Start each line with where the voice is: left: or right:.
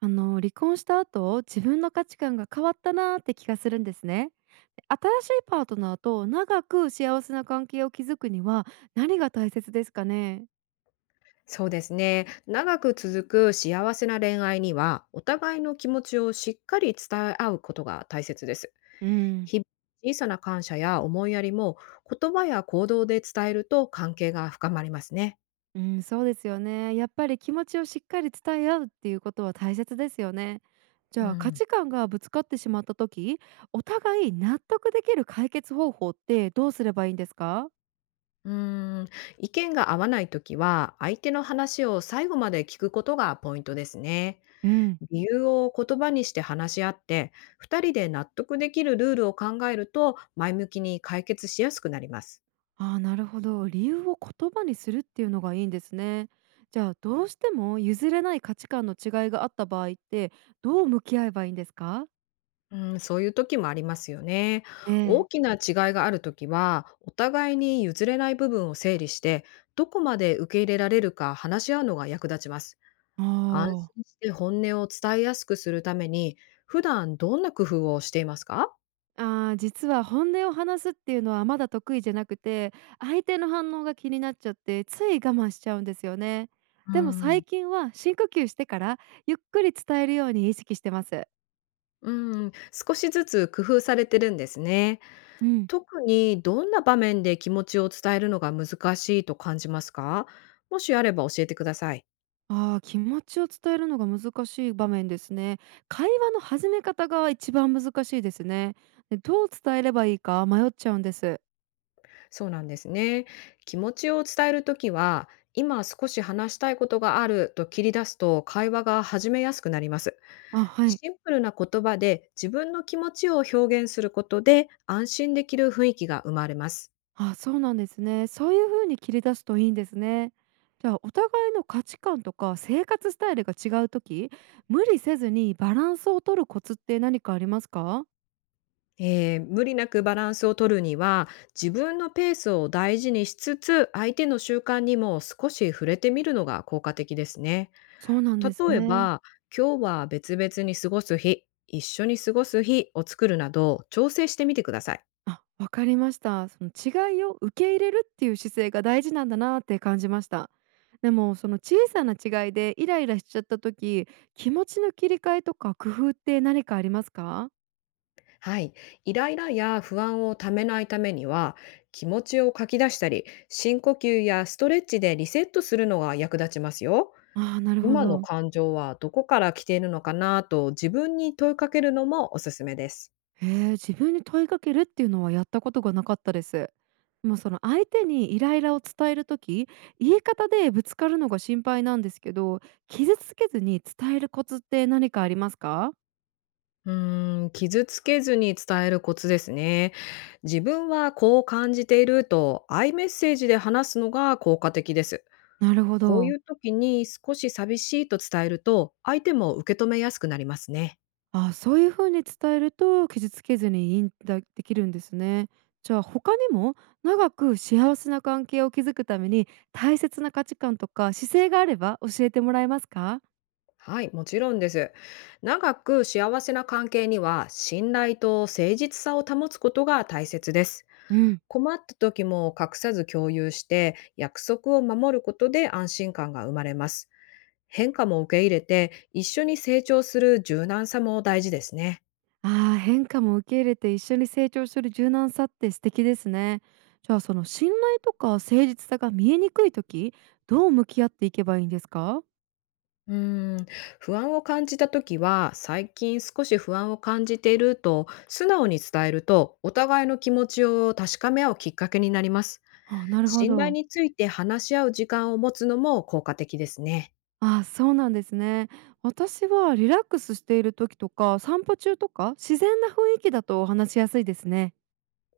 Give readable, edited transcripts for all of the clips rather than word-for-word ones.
right: 離婚した後、自分の価値観が変わったなーって気がするんですね。で、新しいパートナーと長く幸せな関係を築くには何が大切ですかね。
left: そうですね。長く続く幸せな恋愛には、お互いの気持ちをしっかり伝え合うことが大切です。
right: うん、
left: 日々、小さな感謝や思いやりも言葉や行動で伝えると関係が深まりますね。
right: うん、そうですよね。やっぱり気持ちをしっかり伝え合うっていうことは大切ですよね。じ
left: う
right: ゃあ価
left: ん。
right: 値観がぶつかってしまった時、お互い納得できる解決方法ってどうすればいいんですか。
left: うーん意見が合わないときは、相手の話を最後まで聞くことがポイントですね。
right: うん。
left: 理由を言葉にして話し合って、2人で納得できるルールを考えると前向きに解決しやすくなります。
right: ああ、なるほど。理由を言葉にするっていうのがいいんですね。じゃあ、どうしても譲れない価値観の違いがあった場合って、どう向き合えばいいんですか。
left: うん、そういう時もありますよね。
right: え
left: 大
right: え。
left: きな違いがある時は、お互いに譲れない部分を整理して、どこまで受け入れられるか話し合うのが役立ちます。安
right: あ
left: 心して本音を伝えやすくするために、普段どんな工夫をしていますか？
right: あー、実は本音を話すっていうのはまだ得意じゃなくて、相手の反応が気になっちゃって、つい我慢しちゃうんですよね。
left: う
right: でも最
left: ん、
right: 近は深呼吸してからゆっくり伝えるように意識してます。
left: うん、少しずつ工夫されてるんですね。
right: うん。
left: 特にどんな場面で気持ちを伝えるのが難しいと感じますか？もしあれば教えてください。
right: ああ、気持ちを伝えるのが難しい場面ですね。会話の始め方が一番難しいですね。で、どう伝えればいいか迷っちゃうんです。
left: そうなんですね。気持ちを伝えるときは、今少し話したいことがあると切り出すと会話が始めやすくなります。
right: あ、はい。
left: シンプルな言葉で自分の気持ちを表現することで、安心できる雰囲気が生まれます。
right: あ、そうなんですね。そういう風に切り出すといいんですね。じゃあ、お互いの価値観とか生活スタイルが違うとき、無理せずにバランスを取るコツって何かありますか？
left: 無理なくバランスを取るには、自分のペースを大事にしつつ、相手の習慣にも少し触れてみるのが効果的ですね。
right: そうなんです
left: 例え
right: ね。
left: ば、今日は別々に過ごす日、一緒に過ごす日を作るなど調整してみてください。
right: あ、わかりました。その違いを受け入れるっていう姿勢が大事なんだなって感じました。でもその小さな違いでイライラしちゃった時、気持ちの切り替えとか工夫って何かありますか？
left: はい。イライラや不安をためないためには、気持ちを書き出したり、深呼吸やストレッチでリセットするのが役立ちますよ。
right: ああー、なるほ
left: 今の
right: ど。
left: 感情はどこから来ているのかなと、自分に問いかけるのもおすすめです。
right: へえ、自分に問いかけるっていうのはやったことがなかったです。でもその相手にイライラを伝える時、言い方でぶつかるのが心配なんですけど、傷つけずに伝えるコツって何かありますか？
left: うーん、傷つけずに伝えるコツですね。自分はこう感じていると、アイメッセージで話すのが効果的です。
right: なるほ
left: こう
right: ど。
left: いう時に少し寂しいと伝えると、相手も受け止めやすくなりますね。
right: あ、そういう風に伝えると傷つけずにいいんだできるんですね。じゃあ他にも長く幸せな関係を築くために大切な価値観とか姿勢があれば教えてもらえますか。
left: はい、もちろんです。長く幸せな関係には、信頼と誠実さを保つことが大切です。
right: うん、
left: 困った時も隠さず共有して、約束を守ることで安心感が生まれます。変化も受け入れて、一緒に成長する柔軟さも大事ですね。
right: ああ、変化も受け入れて一緒に成長する柔軟さって素敵ですね。じゃあその信頼とか誠実さが見えにくい時、どう向き合っていけばいいんですか。
left: うーん、不安を感じた時は、最近少し不安を感じていると素直に伝えると、お互いの気持ちを確かめ合うきっかけになります。
right: あ、なるほ
left: 信頼
right: ど。
left: について話し合う時間を持つのも効果的ですね。
right: あ、そうなんですね。私はリラックスしている時とか、散歩中とか、自然な雰囲気だと話しやすいですね。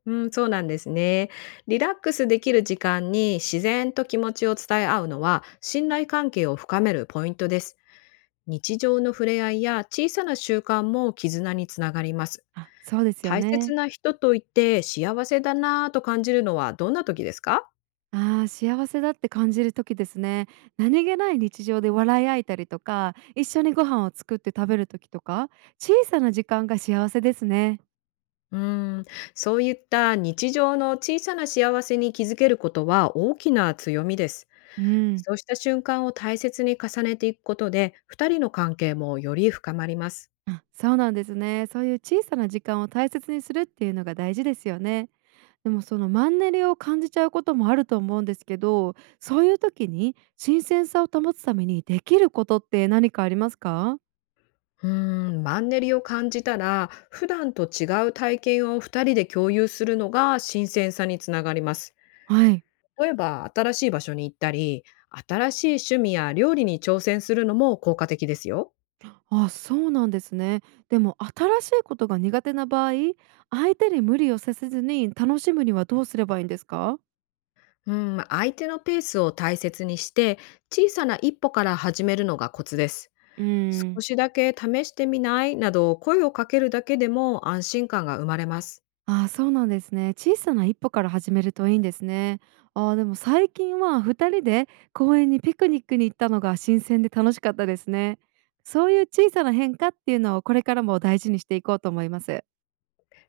left: うん、そうなんですね。リラックスできる時間に自然と気持ちを伝え合うのは、信頼関係を深めるポイントです。日常の触れ合いや小さな習慣も絆につながります。
right: あ、そうですよ
left: 大切
right: ね。
left: な人といて幸せだなぁと感じるのはどんな時ですか？
right: あー、幸せだって感じる時ですね。何気ない日常で笑い合えたりとか、一緒にご飯を作って食べる時とか、小さな時間が幸せですね。
left: うーん、そういった日常の小さな幸せに気づけることは大きな強みです。
right: うん。
left: そうした瞬間を大切に重ねていくことで、二人の関係もより深まります。
right: あ、そうなんですね。そういう小さな時間を大切にするっていうのが大事ですよね。でもそのマンネリを感じちゃうこともあると思うんですけど、そういう時に新鮮さを保つためにできることって何かありますか？
left: うーん、マンネリを感じたら、普段と違う体験を二人で共有するのが新鮮さにつながります。
right: はい。
left: 例えば、新しい場所に行ったり、新しい趣味や料理に挑戦するのも効果的ですよ。
right: あ、そうなんですね。でも新しいことが苦手な場合、相手に無理をさせずに楽しむにはどうすればいいんですか？
left: うん、相手のペースを大切にして、小さな一歩から始めるのがコツです。
right: うー
left: 少
right: ん。
left: しだけ試してみないなど声をかけるだけでも、安心感が生まれます。
right: ああ、そうなんですね。小さな一歩から始めるといいんですね。ああ、でも最近は2人で公園にピクニックに行ったのが新鮮で楽しかったですね。そういう小さな変化っていうのをこれからも大事にしていこうと思います。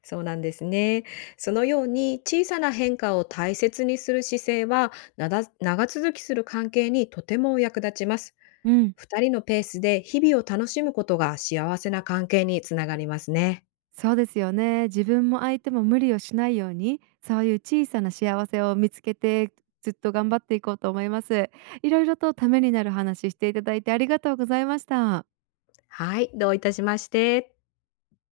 left: そうなんですね。そのように小さな変化を大切にする姿勢は、なだ長続きする関係にとても役立ちます。
right: うん、
left: 二人のペースで日々を楽しむことが幸せな関係につながりますね。
right: そうですよね。自分も相手も無理をしないように、そういう小さな幸せを見つけてずっと頑張っていこうと思います。いろいろとためになる話していただいてありがとうございました。
left: はい、どういたしまして。